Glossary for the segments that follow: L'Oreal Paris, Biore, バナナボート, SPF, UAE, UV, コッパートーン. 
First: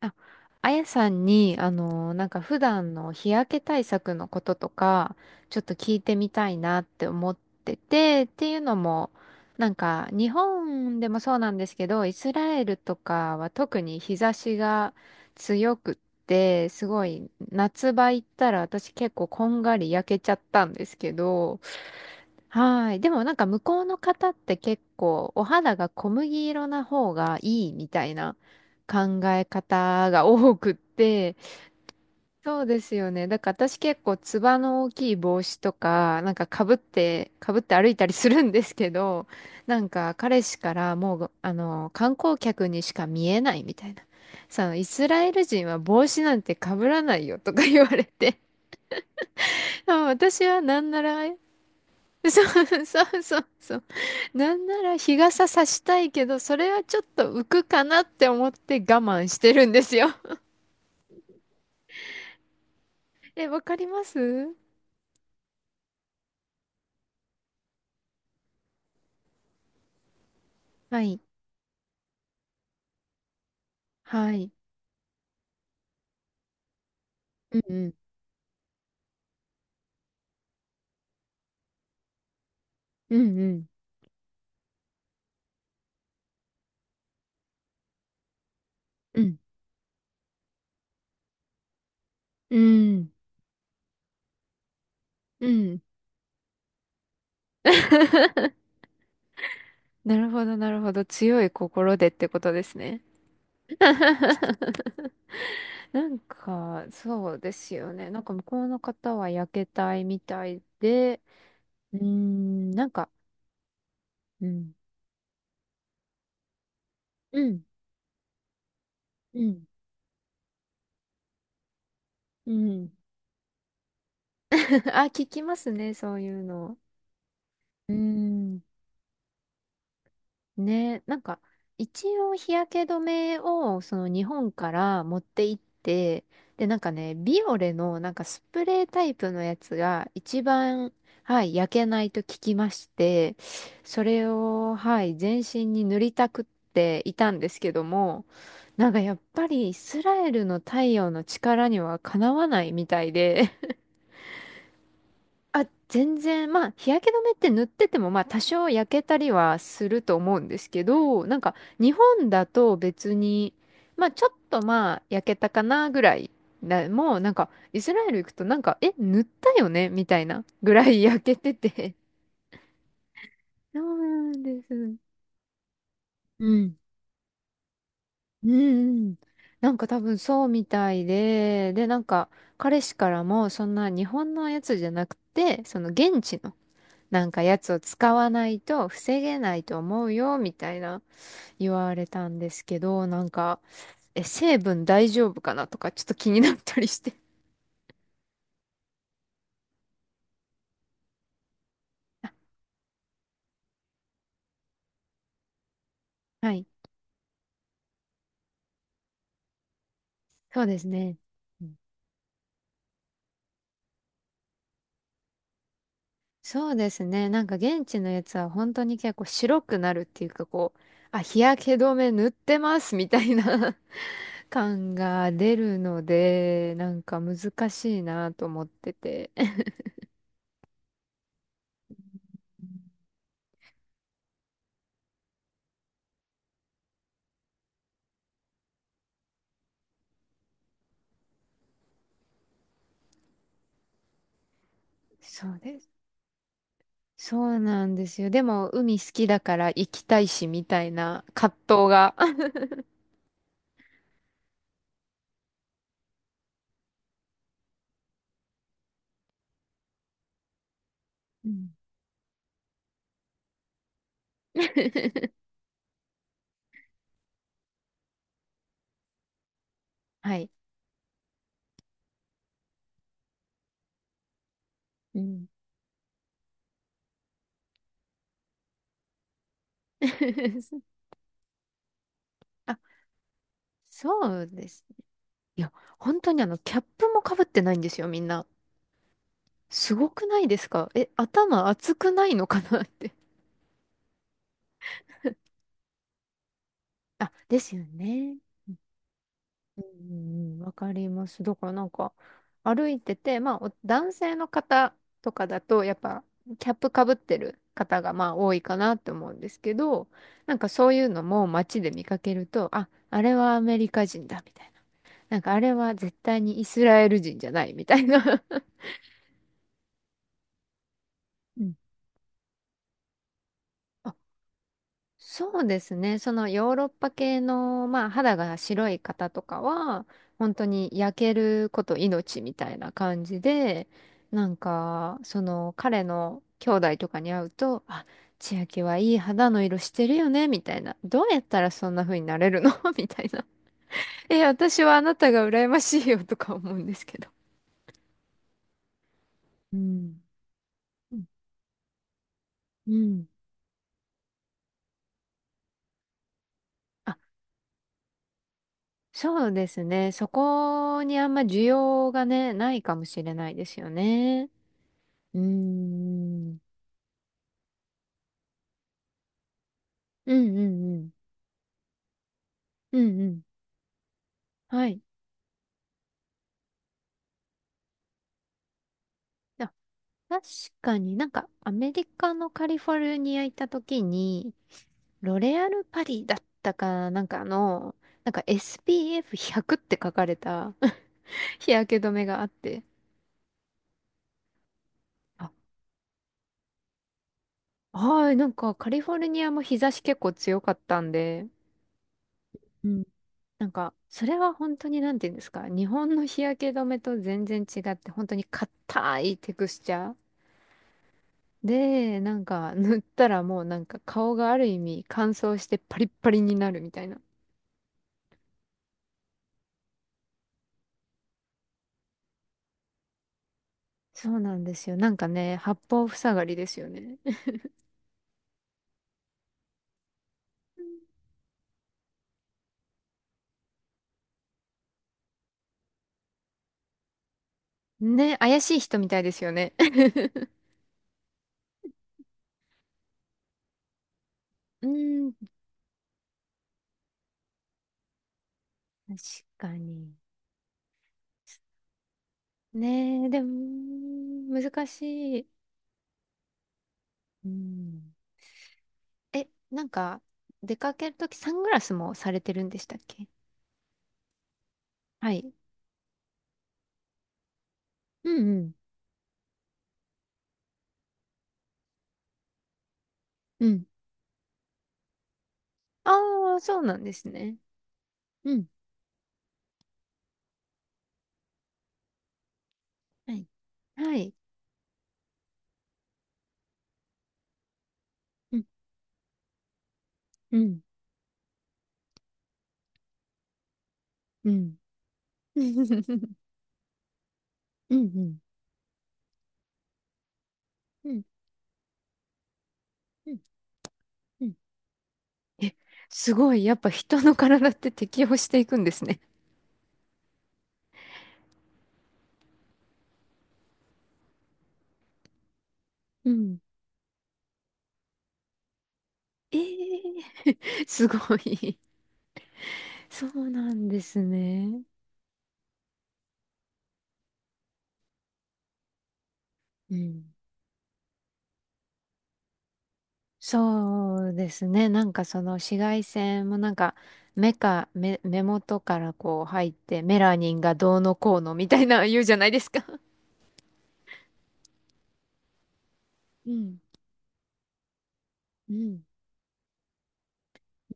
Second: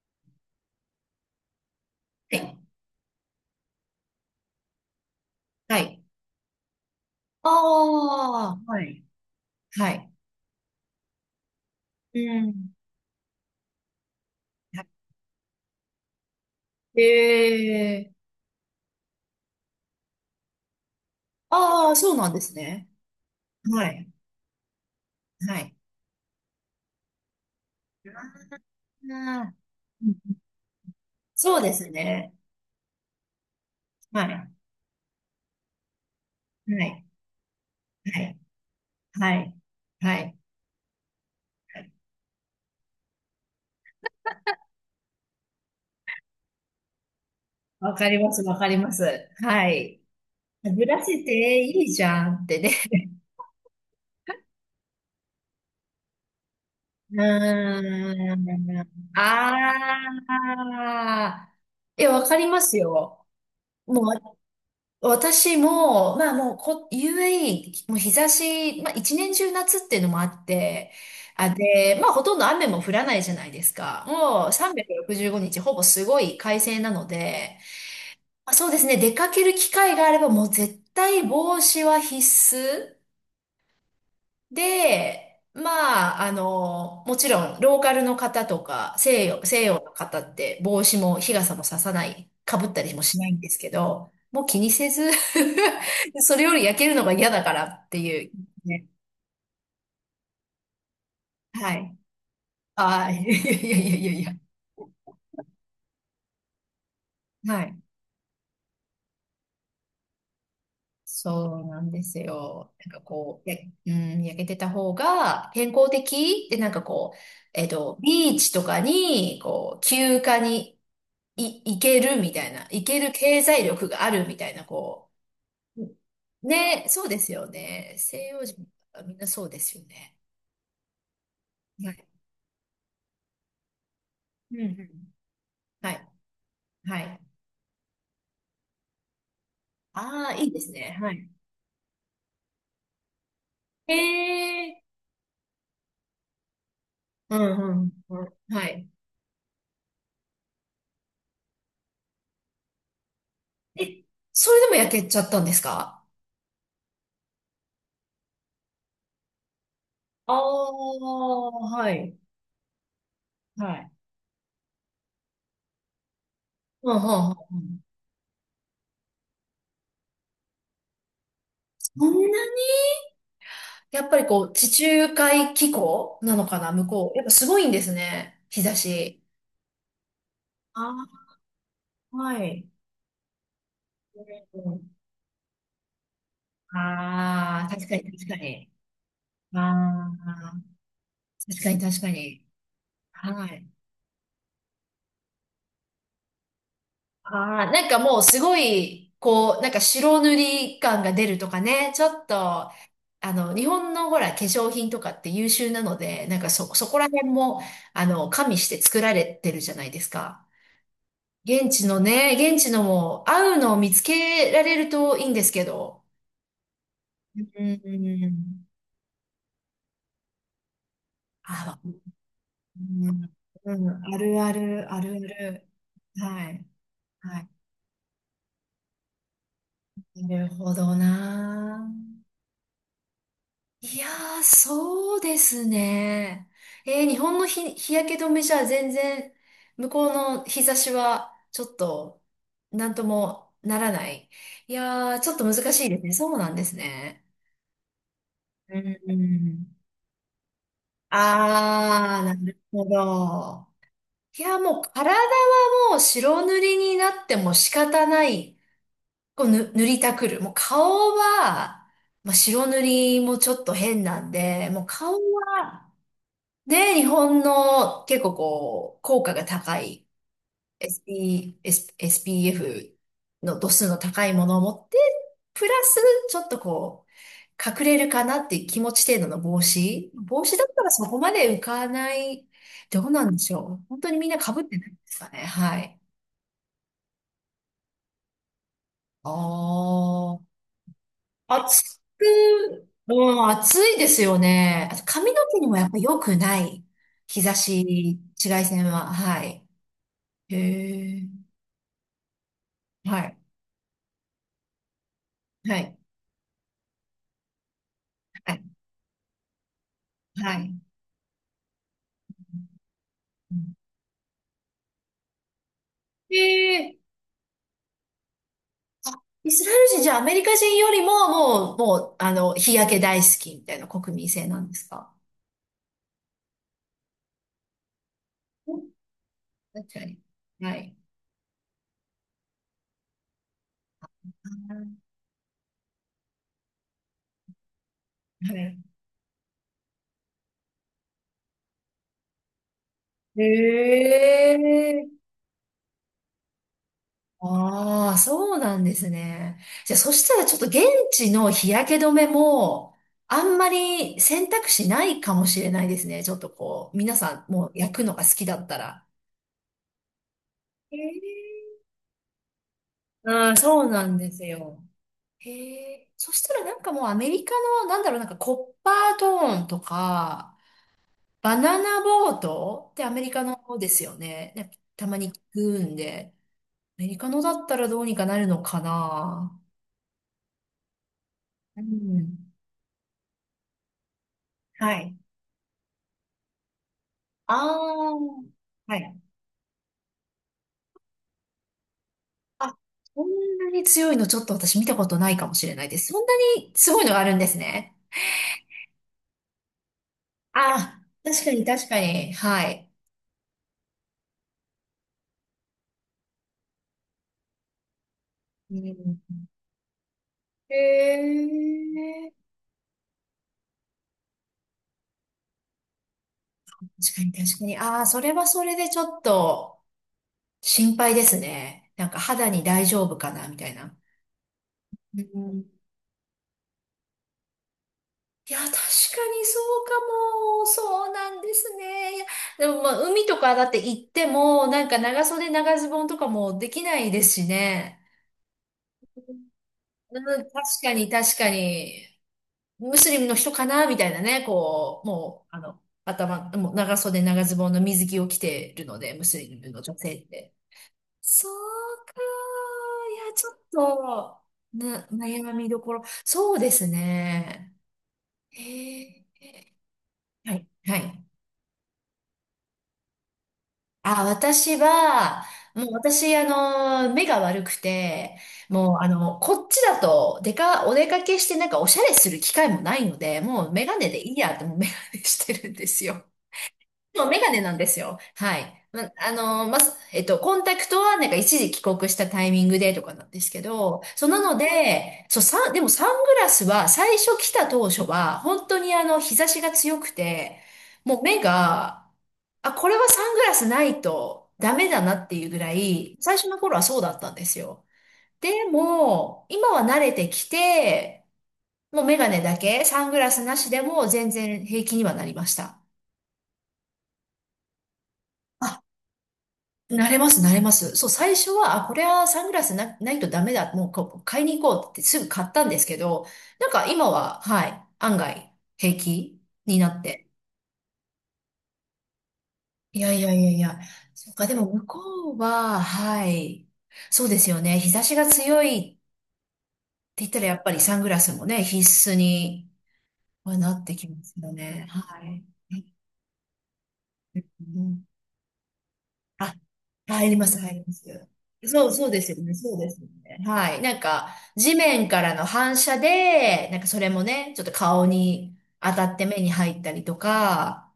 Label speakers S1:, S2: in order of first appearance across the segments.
S1: ああやさんに、なん
S2: は
S1: か普
S2: い。
S1: 段の日焼け対策のこととか、ちょっと
S2: は
S1: 聞い
S2: い。
S1: てみたいなって思っ
S2: あ
S1: てて、ってい
S2: あ、
S1: うの
S2: はい。
S1: も、なん
S2: は
S1: か
S2: い。
S1: 日本でもそうなんですけど、イ
S2: あ、う
S1: スラエ
S2: ん。
S1: ルとかは特に日差しが強くって、す
S2: え
S1: ごい夏場
S2: え、
S1: 行ったら私結構こんがり焼けちゃったんですけど、
S2: ああ、そうなんですね。
S1: はい。でもなんか向こう
S2: は
S1: の
S2: い。
S1: 方って結構お
S2: は
S1: 肌
S2: い。
S1: が小麦色な方がいいみたいな考え
S2: ああ、う
S1: 方が
S2: ん、
S1: 多くって、
S2: そうですね。
S1: そうですよね。だから私結構
S2: は
S1: つ
S2: い。
S1: ばの大きい帽子とか、なんか被っ
S2: はい。
S1: て、被って歩いたり
S2: は
S1: す
S2: い。
S1: るんですけど、なんか
S2: はい。
S1: 彼氏からもう、
S2: はい。
S1: 観光客にしか見えないみたいな。さあ、イスラエル人は帽子なんて被らないよとか言わ
S2: わ
S1: れ
S2: かりま
S1: て、
S2: す。わかります。は
S1: あ
S2: い。
S1: 私はな
S2: ブ
S1: んな
S2: ラシ
S1: ら
S2: っていいじ ゃん
S1: そ
S2: ってね。
S1: うそう そうそう。なんなら日傘さしたいけど、それはちょっ
S2: う
S1: と浮くかなって
S2: ー
S1: 思って我
S2: ん。
S1: 慢してるんです
S2: あ
S1: よ。
S2: あ、え、わかりますよ。
S1: え、わかり
S2: も
S1: ます。
S2: う私も、まあもうこ、UAE、もう日差し、まあ一年中夏っていうのもあって、
S1: はい。
S2: あ、で、まあほとんど雨も降らないじゃないですか。
S1: は
S2: も
S1: い。
S2: う365日ほぼすごい快晴なので、
S1: うん
S2: まあ、そうですね、出かける機会があればもう絶対帽子は必須。
S1: うん。
S2: で、まあ、あの、もちろん、ローカルの方とか、
S1: うんう
S2: 西
S1: ん。
S2: 洋、西洋の方って帽子も日傘もささない、
S1: う
S2: かぶったりも
S1: ん。
S2: しないんですけど、もう気にせず、
S1: うん。
S2: それより焼けるのが嫌だからっていう。ね、
S1: なるほど、なるほど。強い
S2: は
S1: 心
S2: い。
S1: でってことですね。
S2: ああ、いやいやいやいやい や。
S1: なんか、そうで
S2: は
S1: す
S2: い。
S1: よね。なんか向こうの方は焼けたいみたいで、
S2: そうなん
S1: う
S2: で
S1: ー
S2: す
S1: ん、
S2: よ。
S1: なん
S2: なんか
S1: か、
S2: こう、うん、焼け
S1: う
S2: てた
S1: ん、
S2: 方が健康的で、なんかこう、
S1: うん、
S2: えっと、ビーチとか
S1: う
S2: に、
S1: ん、
S2: こう、休暇に、いけるみたい
S1: う
S2: な、い
S1: ん。
S2: ける経済力があるみたいな、
S1: あ、
S2: こ
S1: 聞きます
S2: う。
S1: ね、そういうの。
S2: ね、そうですよ
S1: うー
S2: ね。西洋
S1: ん。
S2: 人はみんなそうですよね。
S1: ね、なんか、
S2: は
S1: 一
S2: い。
S1: 応日焼け止めを、その日本
S2: うんう
S1: から
S2: ん。
S1: 持って行っ
S2: はい。
S1: て、で、なんか
S2: は
S1: ね、
S2: い。
S1: ビオレの、なんかスプレータイプのやつが、
S2: ああ、
S1: 一
S2: いいです
S1: 番、
S2: ね。はい。
S1: はい、焼けないと聞きまして、
S2: へ
S1: それを、
S2: え。
S1: はい、全身に塗りたくっていた
S2: う
S1: んで
S2: ん
S1: すけど
S2: うんう
S1: も、
S2: ん。はい。
S1: なんかやっぱりイスラエルの太陽の力にはかなわないみたいで、
S2: え、それでも焼けちゃったんです
S1: あ、
S2: か？
S1: 全然、まあ、日焼け止めって塗ってても、まあ、多少焼けたりはすると
S2: あ
S1: 思うんですけど、なん
S2: あ、
S1: か、
S2: は
S1: 日
S2: い。
S1: 本だと別に、
S2: はい。
S1: まあ、ちょっとまあ、焼けたかなぐらいな、
S2: うんうん
S1: もう、
S2: う
S1: なん
S2: ん
S1: か、
S2: う
S1: イ
S2: ん。
S1: スラエル行くと、なんか、え、塗ったよねみたいなぐらい 焼けてて。
S2: そんなに、
S1: そう
S2: やっぱり
S1: なん
S2: こう、
S1: で
S2: 地
S1: す。
S2: 中海気候な
S1: う
S2: のかな、
S1: ん。
S2: 向こう。やっぱすごいんですね。
S1: うん
S2: 日差
S1: うん。
S2: し。
S1: なんか多分そうみたい
S2: あ
S1: で、で、なん
S2: あ、
S1: か、
S2: はい。
S1: 彼氏からも、そんな日本のやつじゃなくて、その現地のなんかや
S2: ああ、
S1: つを
S2: 確かに
S1: 使
S2: 確
S1: わ
S2: か
S1: ない
S2: に。
S1: と防げな
S2: あ
S1: いと思うよ、み
S2: あ、
S1: たいな
S2: 確か
S1: 言
S2: に
S1: わ
S2: 確
S1: れ
S2: か
S1: たん
S2: に。
S1: ですけど、なん
S2: は
S1: か、
S2: い。
S1: え、成分大丈夫かなとかちょっと気になったりして。
S2: ああ、なんかもうすごい、こう、なんか白塗り感が出るとかね、ちょっと、あの、日本のほら、化粧品とかって優秀なので、なん
S1: あ
S2: か
S1: はい。
S2: そ、そこら辺も、あの、加味して作られてるじゃないですか。
S1: そうですね。う
S2: 現
S1: ん
S2: 地のね、現地のも合うのを見つけられるといいんですけど。
S1: そうですね。
S2: う
S1: なんか現地のやつは
S2: ん。
S1: 本当に結構白くなるっていうかこう、あ、日焼け
S2: あ、
S1: 止め塗ってま
S2: う
S1: すみた
S2: ん、
S1: いな
S2: うん、ある あ
S1: 感
S2: る、あるあ
S1: が出
S2: る。
S1: るの
S2: はい。
S1: で、なんか
S2: は
S1: 難しいなと思ってて。
S2: い。なるほどな。いやー、そうですね。えー、日本の日焼け止めじゃ全然、向こうの日差しは、ちょっと、なんともならない。いやー、ちょっと
S1: そ
S2: 難
S1: うで
S2: しいです
S1: す。
S2: ね。そうなんですね。
S1: そうなんですよ。でも、
S2: う
S1: 海好きだか
S2: ん。
S1: ら行きたいし、みたいな葛藤が。
S2: あー、なるほど。いや、もう体はもう白塗りになっても仕方ない。こうぬ塗りたくる。もう顔
S1: うん
S2: は、まあ、白塗りもちょっと変なんで、もう顔 は、ね、日本の結構こう、効果が高い
S1: はい。
S2: SPF の度数の高いものを持って、
S1: うん。
S2: プラスちょっとこう、隠れるかなっていう気持ち程度の帽子。帽子だった らそこまで浮かない。
S1: あ、
S2: どうなんでしょう。本当に
S1: そ
S2: みんな
S1: う
S2: 被っ
S1: で
S2: て
S1: す。
S2: ないんですかね。
S1: いや、
S2: はい。
S1: 本当にあの、キャップもかぶってないんですよ、みんな。
S2: あ
S1: すごくない
S2: あ。
S1: ですかえ、頭熱くないのかなって。
S2: もう暑いですよね。あと髪の毛にもやっぱ良くない。
S1: あ、
S2: 日差
S1: ですよ
S2: し、
S1: ね。
S2: 紫外線は。はい。
S1: うんうんわかり
S2: へ
S1: ま
S2: え。
S1: す。だからなんか歩いて
S2: はい。
S1: て、まあお男性の方とかだ
S2: は
S1: とやっ
S2: い。
S1: ぱキャップかぶってる方がまあ多
S2: は
S1: い
S2: い。
S1: かなって思うんですけど、な
S2: は
S1: んか
S2: い。
S1: そういうのも街で見かけると、あ、あれ
S2: う
S1: はア
S2: ん、
S1: メリカ人だみたいな。なんかあれは絶
S2: へ
S1: 対にイス
S2: え。
S1: ラエル人じゃないみたいな。
S2: イスラエル人じゃあアメリカ人よりも
S1: うん
S2: もう、もう、あの、日焼け大好きみたいな国民性なんですか？
S1: そうですね。そのヨーロッパ系の、まあ、肌が
S2: うん、
S1: 白い方とか
S2: 確か
S1: は、
S2: に。
S1: 本当
S2: は
S1: に
S2: い。
S1: 焼けること命みたいな感じで、なんか、その彼の兄弟とかに会うと、あ、
S2: は
S1: 千秋
S2: い。
S1: はいい肌の色してるよね、みたいな。どうやったらそんな風になれるの みたいな。
S2: へ
S1: え、私はあな
S2: え。
S1: たが羨ましいよとか思うんですけど。
S2: ああ、そうなんですね。
S1: う
S2: じゃあ、そ
S1: ん。
S2: したらちょっと現
S1: うん
S2: 地の日焼け止め
S1: う
S2: も、
S1: ん
S2: あんまり選択肢ないかもしれないですね。ちょっとこう、
S1: あ
S2: 皆さんもう焼くのが好きだったら。
S1: そうですね。そ
S2: へ
S1: こにあんま需
S2: え、
S1: 要がね、ないかもしれな
S2: う
S1: い
S2: ん、
S1: です
S2: そ
S1: よ
S2: うなんです
S1: ね。
S2: よ。
S1: うー
S2: へえ。そした
S1: ん。
S2: らなんかもうアメリカの、なんだろう、なんかコッパートーンと
S1: うん
S2: か、
S1: うんうん。
S2: バナナボートっ
S1: う
S2: てア
S1: ん
S2: メ
S1: う
S2: リ
S1: ん。
S2: カの方ですよね。なんか
S1: はい。
S2: たまに聞くんで、アメリカのだったらどうにかなるのかな。
S1: あ、確かになんかア
S2: う
S1: メリカの
S2: ん。
S1: カリフォルニア行った時に、
S2: はい。
S1: ロレアルパリだったかなんか
S2: あ
S1: の、
S2: あ、
S1: なんか
S2: はい。
S1: SPF100 って書かれた 日焼け止めがあっ
S2: あ、
S1: て。
S2: そんなに強いのちょっと私見たことないか
S1: あ、
S2: もしれないです。そんなにすごいのがあるんですね。
S1: はい、なんかカリフォルニアも日差し結構強
S2: あ
S1: かった
S2: あ、
S1: ん
S2: 確
S1: で、
S2: かに確かに。は
S1: う
S2: い。
S1: んなんか、それは本当になんて言うんですか、日本の日焼け止めと全然違って、本当に
S2: う
S1: 硬
S2: ん、
S1: いテクスチャー。
S2: へ
S1: で、
S2: え。
S1: なんか 塗ったらもうなんか顔がある意味乾燥してパリッパリになるみたい
S2: 確
S1: な。
S2: かに確かに。ああ、それはそれでちょっと心配ですね。なんか肌に大丈夫かなみたいな。
S1: そうなんですよ。なん
S2: う
S1: かね、
S2: ん、
S1: 八方塞がりですよね。
S2: いや、確かにそうかも。そうなんですね。いやでもまあ、海とかだって行っても、なんか長袖長ズボンとかもできないですしね。
S1: ね、怪しい人みたいですよ
S2: う
S1: ね。
S2: ん、確 かに確かに、ムスリムの人かなみたいなね、
S1: う
S2: こう、
S1: ーん、
S2: もう、あの、頭、もう長袖長ズボンの水着を着てるので、
S1: 確
S2: ムスリ
S1: か
S2: ムの女
S1: に。
S2: 性って。そうかー。い
S1: ねえ、
S2: や、
S1: で
S2: ちょっ
S1: も、
S2: と、
S1: 難しい。
S2: 悩みどころ。そうです
S1: う
S2: ね。
S1: ん。
S2: へえ。
S1: え、なんか、
S2: はい、
S1: 出か
S2: は
S1: ける
S2: い。
S1: ときサングラスもされてるんでしたっけ？
S2: あ、私
S1: は
S2: は、
S1: い。
S2: もう私、あの、目が悪く
S1: う
S2: て、
S1: んうん。
S2: もう、あの、こっちだと、お出かけしてなんかおしゃれする機会もないので、
S1: う
S2: もう
S1: ん。
S2: メガネでいいやって、もうメガネしてるんですよ。
S1: ああ、そうなんで
S2: もう
S1: す
S2: メガ
S1: ね。
S2: ネなんですよ。
S1: う
S2: は
S1: ん。
S2: い。ま、あの、ま、えっと、コンタクトはなんか一時帰国したタイミングでとかなん
S1: は
S2: で
S1: い。
S2: すけど、
S1: は
S2: そう
S1: い。
S2: なので、そう、でもサングラスは最初来た当初は、
S1: うん。
S2: 本当にあの、日差しが強く
S1: う
S2: て、
S1: ん。
S2: もう目が、あ、これはサングラスない
S1: う
S2: とダ
S1: ん。
S2: メだなっていうぐ
S1: う
S2: ら
S1: んう
S2: い、
S1: ん。
S2: 最初の頃はそうだったんですよ。
S1: うん
S2: でも、今は慣れてき
S1: うん
S2: て、もうメガネだけ、サングラ
S1: う
S2: スなしでも全
S1: ん。
S2: 然平気にはなりまし
S1: え、
S2: た。
S1: すごい。やっぱ人の体って適応していくんですね。
S2: 慣れます、慣れます。そう、最初は、あ、これはサングラスないとダメだ。もうこう、買いに行こうってすぐ買ったんですけど、
S1: うん。
S2: なんか今は、はい、案外平気
S1: え
S2: になって。
S1: え すごい。
S2: いやい
S1: そ
S2: やい
S1: う
S2: やい
S1: な
S2: や。
S1: んです
S2: そっか、でも
S1: ね。
S2: 向こうは、はい。そうですよね。日差しが強いっ
S1: う
S2: て言っ
S1: ん。
S2: たら、やっぱりサングラスもね、必須にはなってき
S1: そ
S2: ま
S1: う
S2: す
S1: で
S2: よ
S1: す
S2: ね。
S1: ね。なんか
S2: は
S1: そ
S2: い。
S1: の紫外線もなんか
S2: う
S1: 目か
S2: ん、
S1: 目、目元からこう
S2: あ、
S1: 入ってメ
S2: 入
S1: ラ
S2: りま
S1: ニ
S2: す、
S1: ンが
S2: 入りま
S1: どうの
S2: す。
S1: こうのみたい
S2: そう、
S1: な
S2: そう
S1: 言
S2: で
S1: うじ
S2: す
S1: ゃ
S2: よ
S1: ない
S2: ね、
S1: です
S2: そう
S1: か。
S2: ですよね。はい。なんか、地面からの反射
S1: う
S2: で、な
S1: ん。
S2: んかそれもね、ちょっと顔に
S1: う
S2: 当
S1: ん。
S2: たって目に入ったりとか、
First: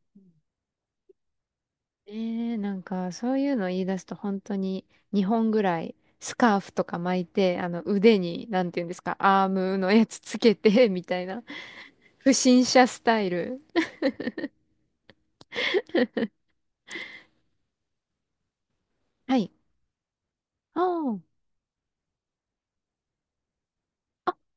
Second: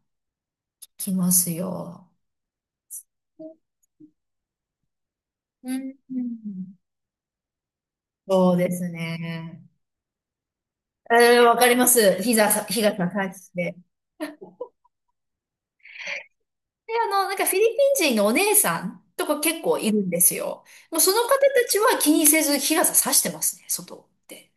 S2: きますよ。
S1: えー、なんかそういうの言い出すと本当に2本ぐ
S2: う
S1: らい
S2: ん。う
S1: スカーフ
S2: ん、
S1: とか巻いてあの腕に
S2: そう
S1: なん
S2: で
S1: て言うん
S2: す
S1: ですかアー
S2: ね。
S1: ムのやつつけてみたい
S2: え
S1: な
S2: ー、わかりま す。
S1: 不
S2: 日傘、
S1: 審
S2: 日
S1: 者ス
S2: 傘
S1: タイ
S2: 差し
S1: ル。
S2: て。で、あの、なんかフィリピン人のお姉さんと
S1: は
S2: か
S1: い。
S2: 結構いるんですよ。
S1: あ
S2: もうそ
S1: あ、
S2: の方たちは気にせず日傘差してますね、外って。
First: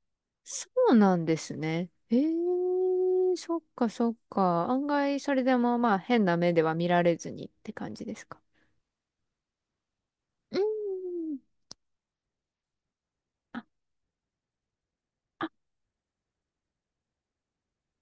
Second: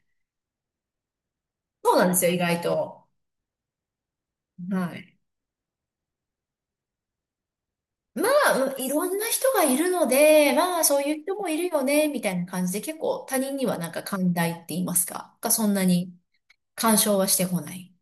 S1: そうなんですね。
S2: そうなんで
S1: え
S2: すよ、意外と。
S1: ー、そっかそっか。案
S2: は
S1: 外
S2: い。
S1: それでもまあ変な目では見られずにって感じで
S2: ま
S1: すか？
S2: あ、うん、いろんな人がいるので、
S1: うー
S2: まあ、そういう人
S1: ん。
S2: もいるよね、みたいな感じで、結構他人にはなんか寛大って言いますか、
S1: あ、
S2: がそんなに干渉はしてこない、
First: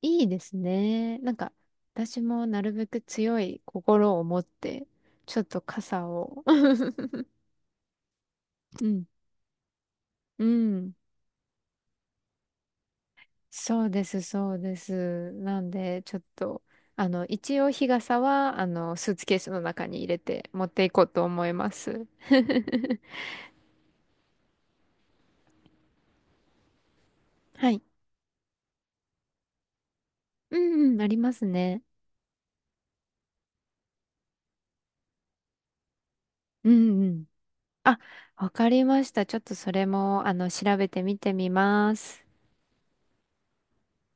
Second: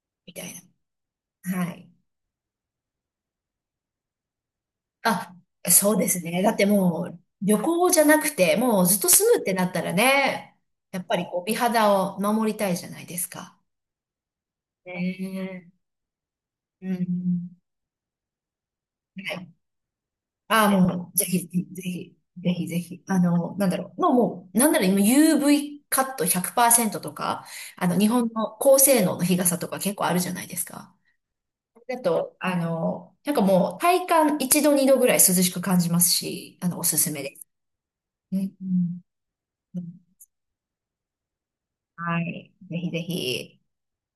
S1: いい
S2: み
S1: で
S2: たい
S1: すね。なんか
S2: な。はい。
S1: 私もなるべく強い心を持って
S2: あ、
S1: ちょっと
S2: そう
S1: 傘
S2: ですね。
S1: を
S2: だってもう、旅行じゃなくて、もう
S1: う
S2: ずっ
S1: ん
S2: と住むってなったら
S1: う
S2: ね、
S1: ん、
S2: やっぱりこう、美肌を守りたいじゃないですか。
S1: そうです、そうです。なん
S2: ね
S1: で、ちょっと、
S2: え。う
S1: あの、一
S2: ん。
S1: 応日傘は、あの、スーツ
S2: は
S1: ケース
S2: い、
S1: の中に入れて持
S2: あ
S1: っ
S2: あ、
S1: ていこう
S2: もう、
S1: と
S2: ぜひ、
S1: 思いま
S2: ぜ
S1: す。
S2: ひ、ぜひ、ぜ ひ、あの、なんだろう。もう、もう、なんだろう、今 UV カット100%とか、
S1: はい。
S2: あの、日本の高性能の日傘とか結構あるじゃないで
S1: う
S2: す
S1: ん
S2: か。
S1: うん、ありますね。
S2: だと、あの、なんかもう、体感1度、2度ぐらい涼しく感じますし、あ
S1: う
S2: の、おす
S1: んう
S2: すめ
S1: ん。
S2: です。
S1: あ、
S2: う
S1: わ
S2: ん、
S1: かりました。ちょっとそ
S2: う
S1: れ
S2: ん、
S1: も、あの、調べてみてみま
S2: は
S1: す。
S2: い。ぜひぜひ。